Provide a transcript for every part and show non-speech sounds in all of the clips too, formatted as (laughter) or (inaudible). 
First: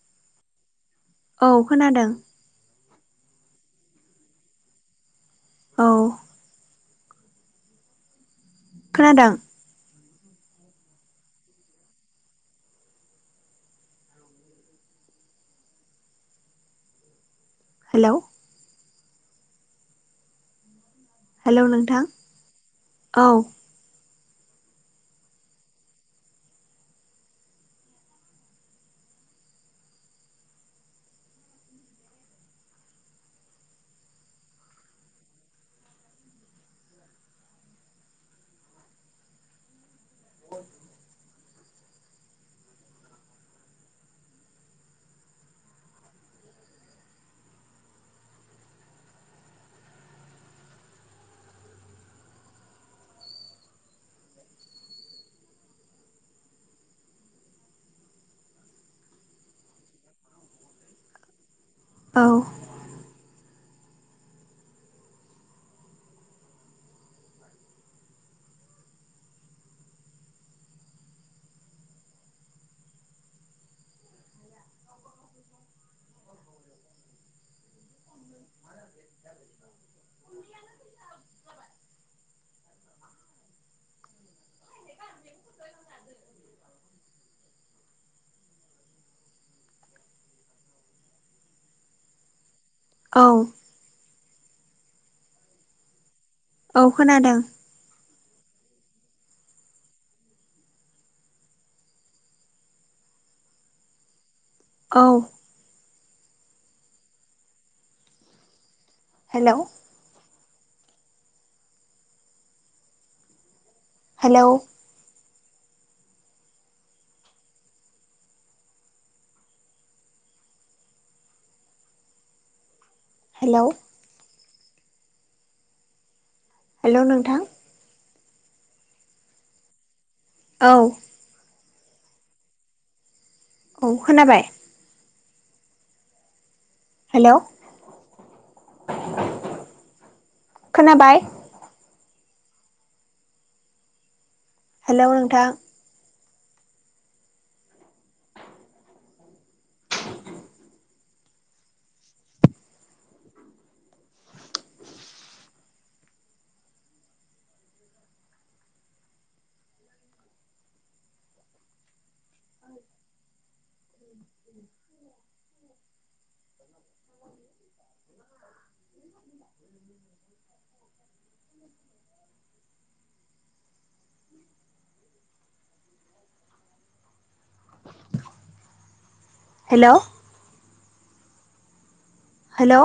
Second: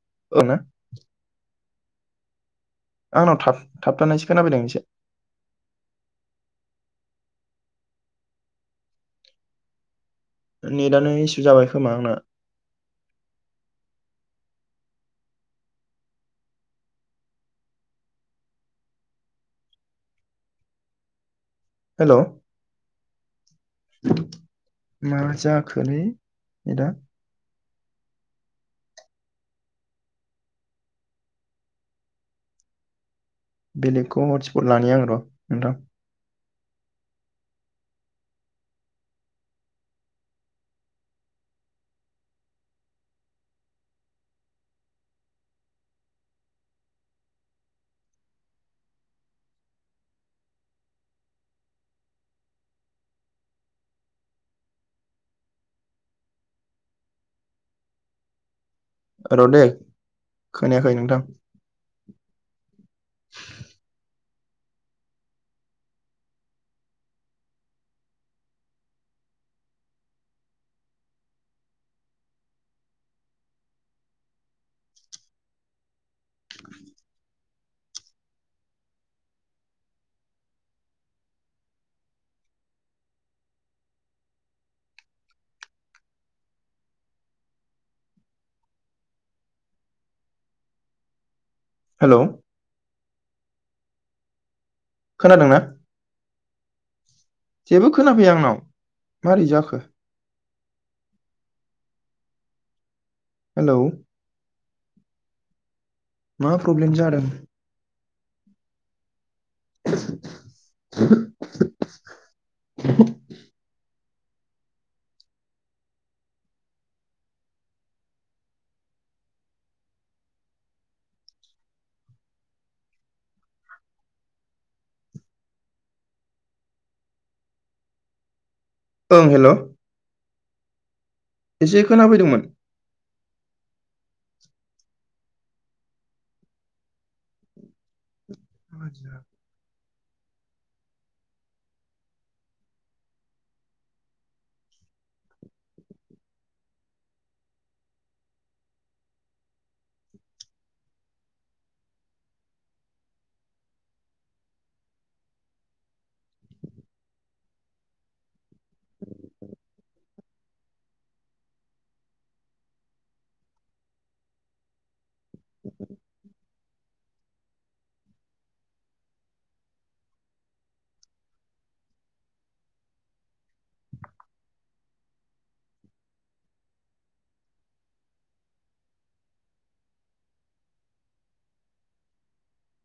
(unintelligible) औ खोनादों। आंनाव थाब थाबथानायसो खोनाफैदों एसे। औ खोनादों। नेटआनो इसु जाबाय खोमा आंना। हेलौ हेलौ नोंथां हेल' औ मा जाखोलै नेदा बेलेगखौ हटस्पट लानि आं र' नोंथां। र' दे खोनायाखै नोंथां। औ (inaudible) (inaudible) हेलौ औ खोनादोंना? औ खोनादों जेबो खोनाफैया आंनाव। मारै जाखो? हेलौ औ मा प्रब्लेम जादों! हेलौ (inaudible) हेलौ हेलौ हेलौ नोंथां ओं हेलौ औ एसे खोनाफैदोंमोन। औ खोनाबाय? हेलौ (inaudible) खोनाबाय? हेलौ नोंथां (inaudible) (inaudible) हेलौ हेलौ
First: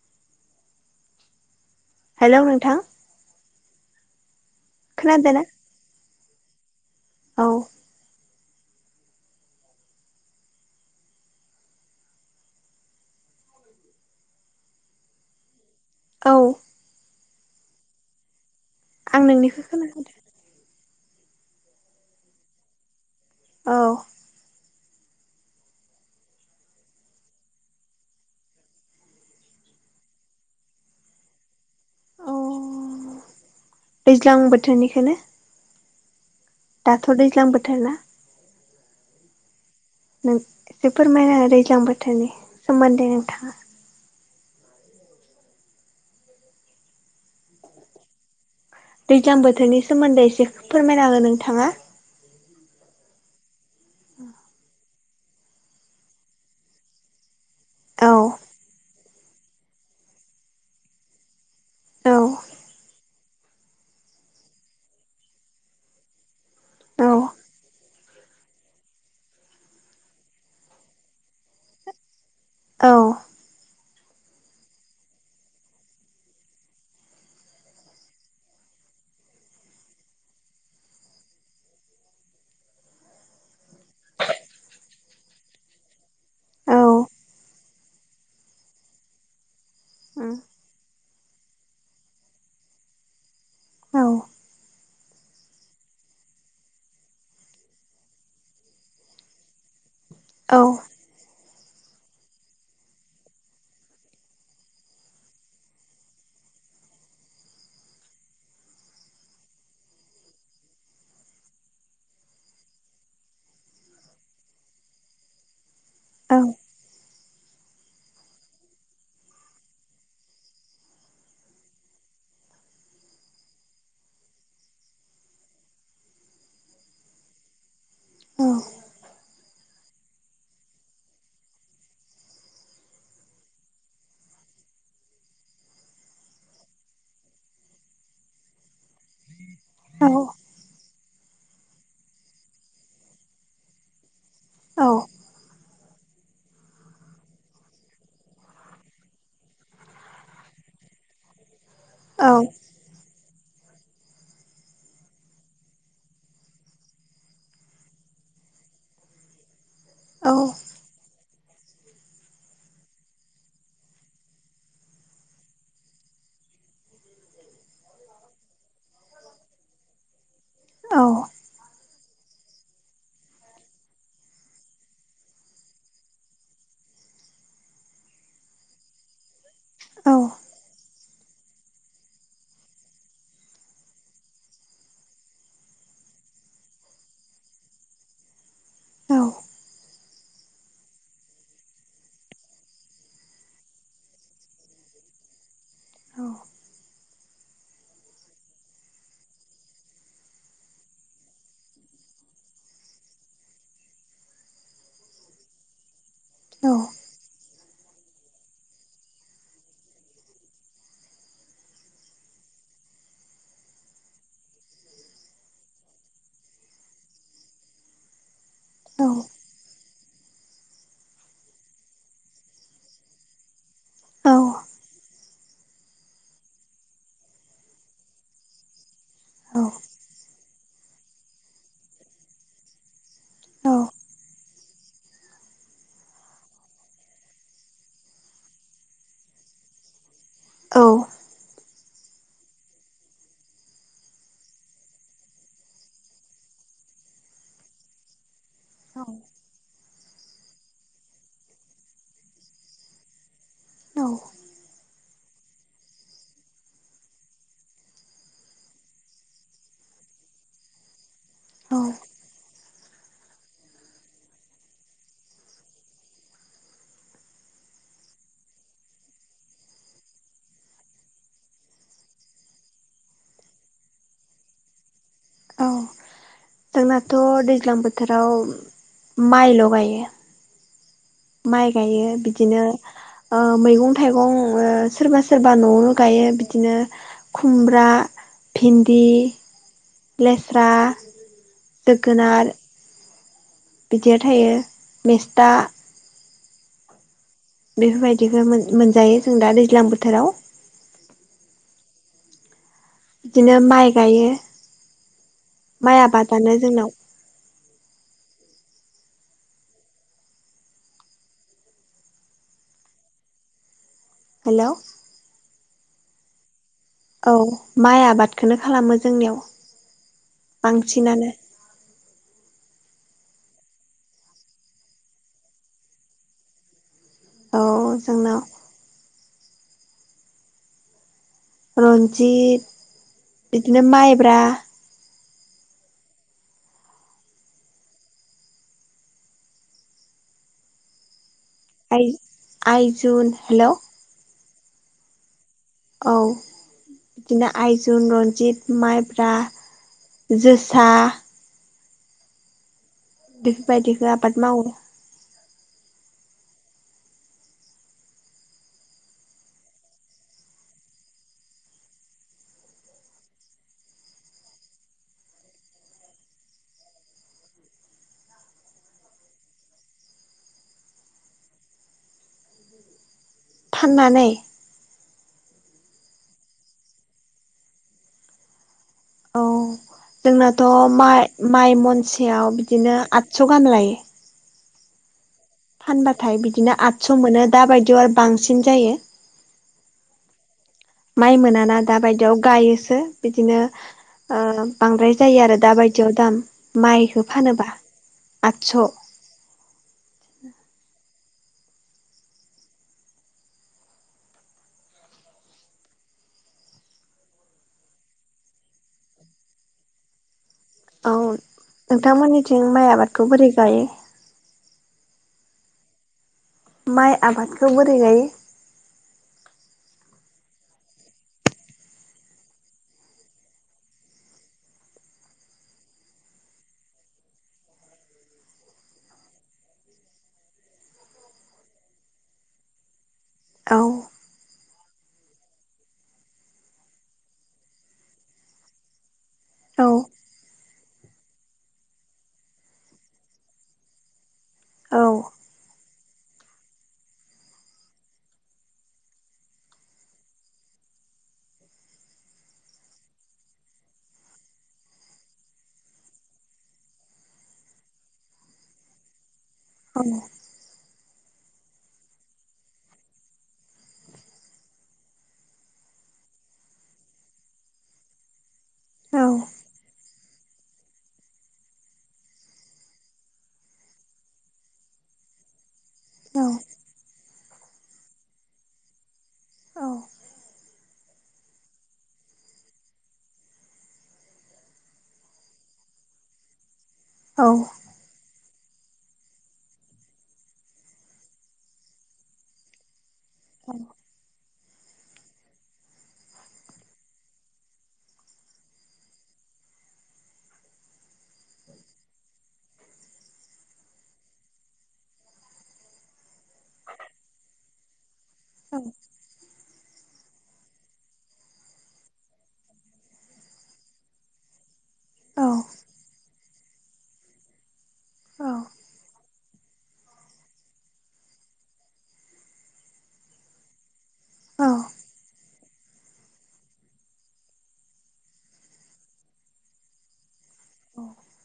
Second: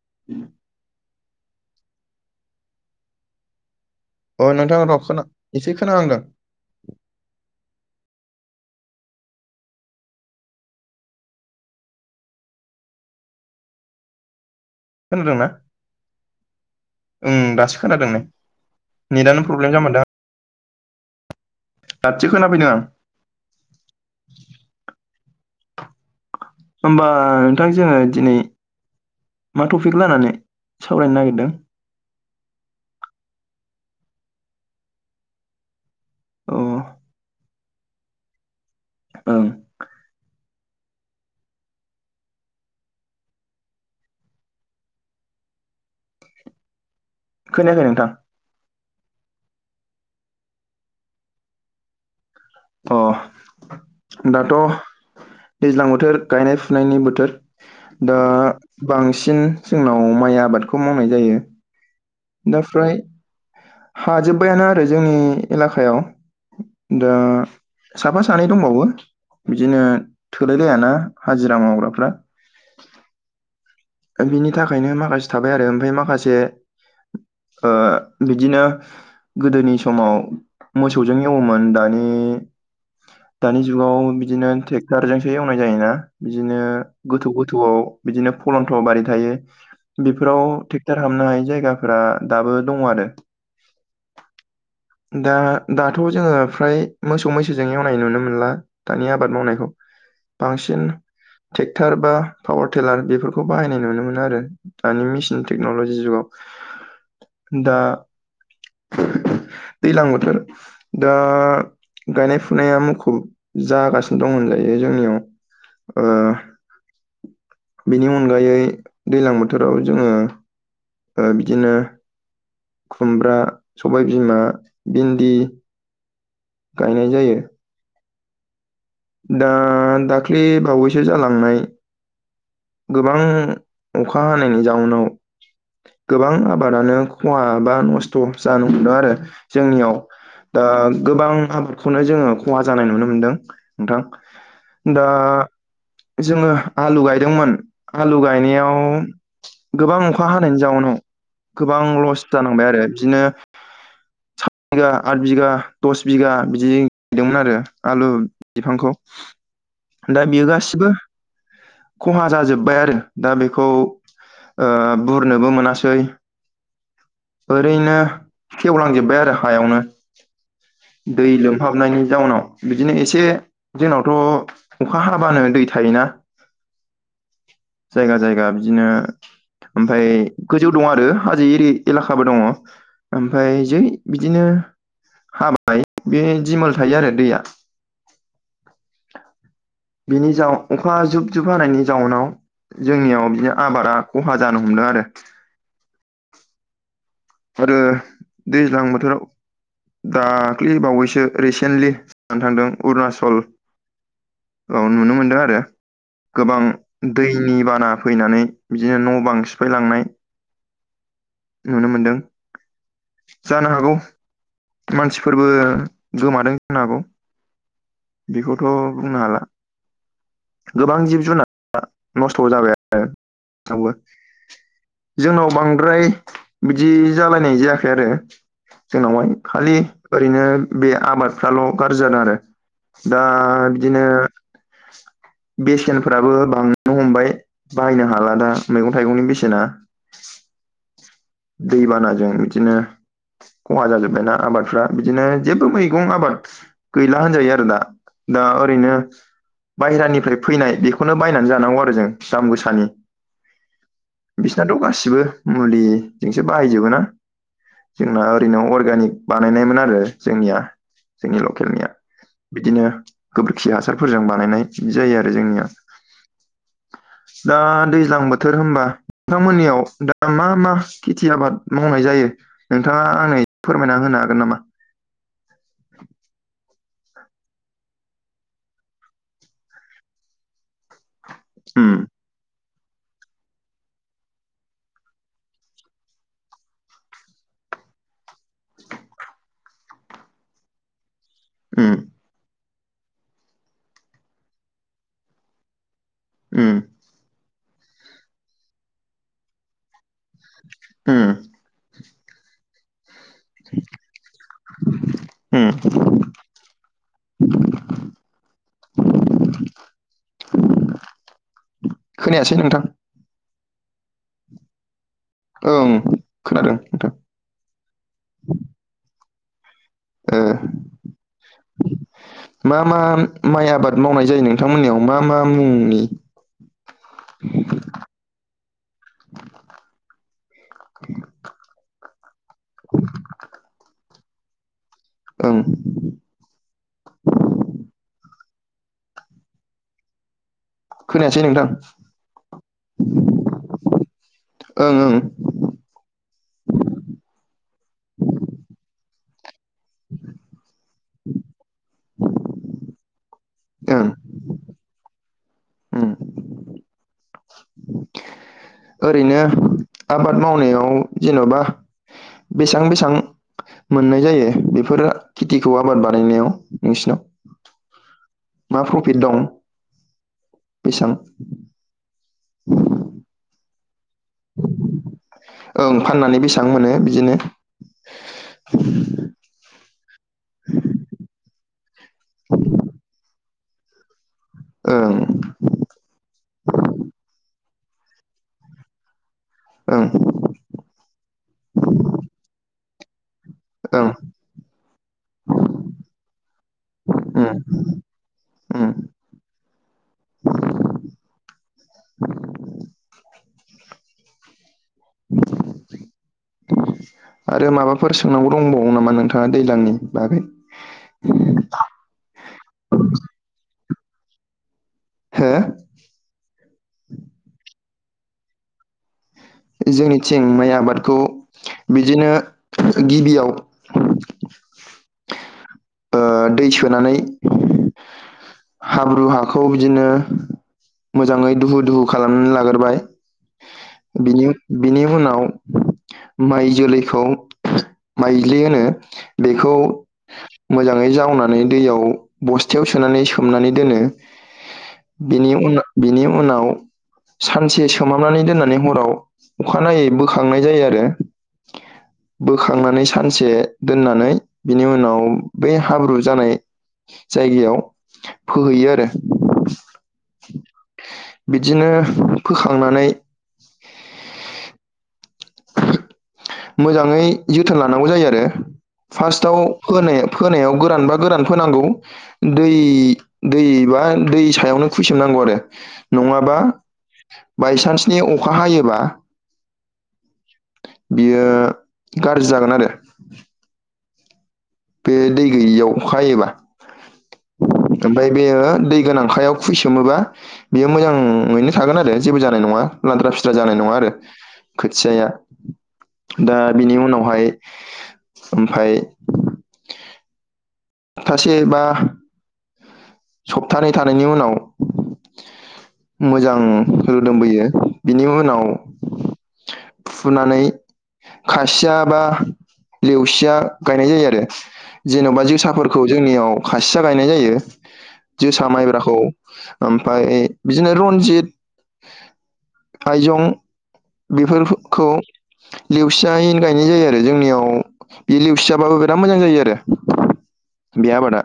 (unintelligible) हेलौ नोंथां अ नोंथां र' खोना खोनादोंना एसे खोनाहांदों औ खोनादोंना? औ उम दासो खोनादों नै आं नेटआनो नोंनिखौ प्रब्लेम जामारदों खोनाफैदों दासो खोनाफैदों आं औ होमबा नोंथां जोङो दिनै मा टपिक लानानै सावरायनो नागिरदों अ दैज्लां बोथोरनिखोनो अ दाथ' दैज्लां बोथोरना ओं एसे फोरमायना हो दैज्लां बोथोरनि सोमोन्दै नोंथाङा खोनायाखै नोंथां दैज्लां बोथोरनि सोमोन्दै एसे फोरमायना हो नोंथाङा अ दाथ' दैज्लां बोथोर गायनाय फुनायनि बोथोर औ दा बांसिन जोंनाव माइ आबादखौ मावनाय जायो औ दा फ्राय हाजोब्बायानो आरो जोंनि एलाकायाव औ दा साफा सानै दंबावो बिदिनो थोलाय लायाना हाजिरा मावग्राफ्रा औ बिनि थाखायनो माखासे थाबाय आरो ओमफाय माखासे ओ बिदिनो गोदोनि समाव मोसौजों एवोमोन दानि दानि जुगाव बिदिनो टेक्टारजोंसो एवनाय जायोना बिदिनो औ गोथौ गोथौआव बिदिनो फलन्थ'बारि थायो बेफोराव टेक्टर हाबनो हायै जायगाफोरा दाबो दङ आरो औ (inaudible) दा दाथ' जोङो फ्राय मोसौ मैसोजों एवनाय नुनो मोनला दानि आबाद मावनायखौ औ बांसिन टे क्टार बा पावार टिलार बेफोरखौ बाहायनाय नुनो मोनो आरो दानि मेसिन टेक्न'लजि जुगाव दा दैलां बोथोर दा गायनाय फुनाया मुखुब जागासिनो दं होनजायो जोंनियाव ओ औ बेनि अनगायै दैलां बोथोराव जोङो ओ बिदिनो खुमब्रा सबायबिमा भिन्दि गायनाय जायो औ दा दाखलि बावैसो जालांनाय गोबां अखा हानायनि जाउनाव गोबां आबादानो खहा बा नस्थ' जानो हमदों आरो जोंनियाव औ दा गोबां आबादखौनो जोङो खहा जानाय नुनो मोनदों नोंथां दा जोङो आलु गायदोंमोन आलु गायनायाव गोबां अखा हानायनि जाउनाव गोबां लस जानांबाय आरो बिदिनो सत बिघा आठ बिगा दस बिगा बिदि दोंमोन आरो आलु बिफांखौ दा बेयो गासिबो खहा जाजोबबाय आरो दा बेखौ बुरनोबो मोनासै। ओरैनो खेवलांजोब्बाय आरो हायावनो दै लोमहाबनायनि जाउनाव बिदिनो एसे जोंनावथ अखा हाबानो दै थायोना। जायगा जायगा बिदिनो ओमफ्राय औ गोजौ दं आरो हाजो एरि एलेखाबो दङ ओमफाय जै बिदिनो हाबा थाय बे दिमोल थायो आरो दैया। औ बिनि जाउ अखा जुब जुब हानायनि जाउनाव जोंनियाव बिदिनो आबादा खहा जानो हमदों आरो। औ आरो दैज्लां बोथोराव दाख्लि बावैसो रिसेन्टलि जानानै थांदों अरुनााचल औ नुनो मोनदों आरो। गोबां औ दैनि बाना फैनानै बिदिनो न' बां सिफायलांनाय नुनो मोनदों जानो हागौ मानसिफोरबो गोमादों जानो हागौ। बेखौथ' बुंनो हाला। गोबां जिब जुनार नस्थ' जाबाय आरो। (unintelligible) जोंनाव बांद्राय बिदि जालायनाय जायाखै आरो। जोंनावहाय खालि ओरैनो बे आबादफ्राल गाज्रि जादों आरो। दा बिदिनो बेसेनफोराबो बांनो हमबाय बायनो हाला दा मैगं थाइगंनि बेसेना औ दैबानाजों बिदिनो खहा जाजोब्बायना आबादफ्रा बिदिनो जेबो मैगं आबाद गैला होनजायो आरो दा। दा ओरैनो बाहेरानिफ्राय फैनाय बेखौनो बायनानै जानांगौ आरो जों दाम गोसानि। बिसनाथ गासिबो मुलि जोंसो बाहायजोबो ना जोंना ओरैनो अरगेनिक बानायनायमोन आरो जोंनिया। जोंनि लकेलनिया बिदिनो गोबोरखि हासारफोरजों बानायनाय बिदि जायो आरो जोंनिया। दा दैज्लां बोथोर होनबा नोंथांमोननियाव दा मा मा खेथि आबाद मावनाय जायो नोंथाङा आंनो फोरमायना होनो हागोन नामा? औ जोंनाथ दैज्लां बोथोराव माइल गायो। माइ उम गायो बिदिनो ओ मैगं थाइगं ओ सोरबा सोरबा न'आवनो गायो बिदिनो खुमब्रा (inaudible) भिन्दि लेस्रा उम जोगोनार बिदियाव थायो मेस्ता उम बेफोरबायदिखौ मोन-मोनजायो जों दा दैज्लां बोथोराव। ओम बिदिनो माइ गायो। उम माइ आबादानो जोंनाव (unintelligible) खोनायासै नोंथां। हेल' ओं खोनादों नोंथां औ माइ आबादखोनो खालामो जोंनियाव ओ बांसिनानो मा मा मा माइ आबाद मावनाय जायो नोंथांमोननियाव मा मा मुंनि? औ जोंनाव (unintelligible) रन्जित बिदिनो माइब्रा (unintelligible) (unintelligible) आइ-आइजुन हेलौ ओं ओं औ बिदिनो आइजुन रन्जित माइब्रा जोसा बेफोर ओं बायदिखौ आबाद मावो ओं ओरैनो आबाद मावनायाव जेन'बा बेसां बेसां मोननाय जायो बेफोर खेथिखौ आबाद बानायनायाव नोंसिनाव मा प्रफिट दं बेसां (unintelligible) फाननानै ओं फाननानै बेसां मोनो बिदिनो औ जोंनाथ' माइ मइ मनसेयाव बिदिनो आ तस' गाहाम लायो ओं फानबाथाय बिदिनो आठस' मोनो दा बायदियाव आरो बांसिन जायो ओं माइ मोनाना दाबायदियाव गायोसो बिदिनो ओं ओ बांद्राय जायो आरो दा बायदियाव दाम माइ ओम आतस' आरो माबाफोर सोंनांगौ दंबावो नामा नोंथाङा दैज्लांनि बागै औ नोंथांमोननिथिं माइ आबादखौ बोरै गायो हो माइ आबादखौ बोरै गायो जोंनिथिं माइ आबादखौ बिदिनो गिबियाव (unintelligible) ओ‌ दै सोनानै हाब्रु हाखौ बिदिनो मोजाङै दुहु दुहु खालामनानै लागोरबाय औ बिनि उनाव बिनि उनाव माइ जोलैखौ माइज्लि होनो बेखौ औ मोजाङै जावनानै दैयाव बस्थायाव सोनानै सोमनानै दोनो औ बिनि उन बिनि उनाव सानसे सोमहाबनानै दोननानै हराव अखानायै बोखांनाय जायो आरो बोखांनानै सानसे दोननानै बिनि उनाव बै हाब्रु जानाय जायगायाव फोहैयो आरो औ बिदिनो फोखांनानै मोजाङै जोथोन लानांगौ जायो आरो औ फार्स्टआव होनाय फोनायाव गोरान बा गोरान फोनांगौ दै दैबा दै सायावनो खुयसोमनांगौ आरो औ नङाबा बायसान्सनि अखा हायोबा बियो गाज्रि जागोन आरो बे दै गैयियाव अखा हायोबा। औ ओमफ्राय बेयो दै गोनांखायाव खुइसोमोबा बेयो मोजाङैनो थागोन आरो जेबो जानाय नङा लाद्रा बिस्रा जानाय नङा आरो खोथियाया दा बिनि उनावहाय ओमफाय सासे बा सप्तानै थानायनि उनाव मोजां रोदोमबोयो। बिनि उनाव फुनानै खासिया बा लेवसिया गायनाय जायो आरो औ जेन'बा जोसाफोरखौ जोंनियाव खासिया गायनाय जायो। जोसा माइब्राखौ ओमफ्राय बिदिनो रन्जित आइजं औ बेफोरखौ लेवसियैनो गायनाय जायो आरो जोंनियाव बे लवसियाबाबो बिराद मोजां जायो आरो बे आबादा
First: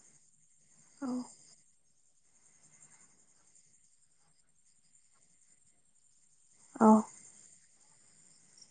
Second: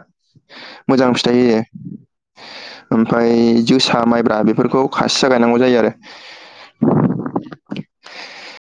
औ मोजां फि थाइ जायो। ओमफ्राय जोसा माइब्रा बेफोरखौ खासिया गायनांगौ जायो आरो। औ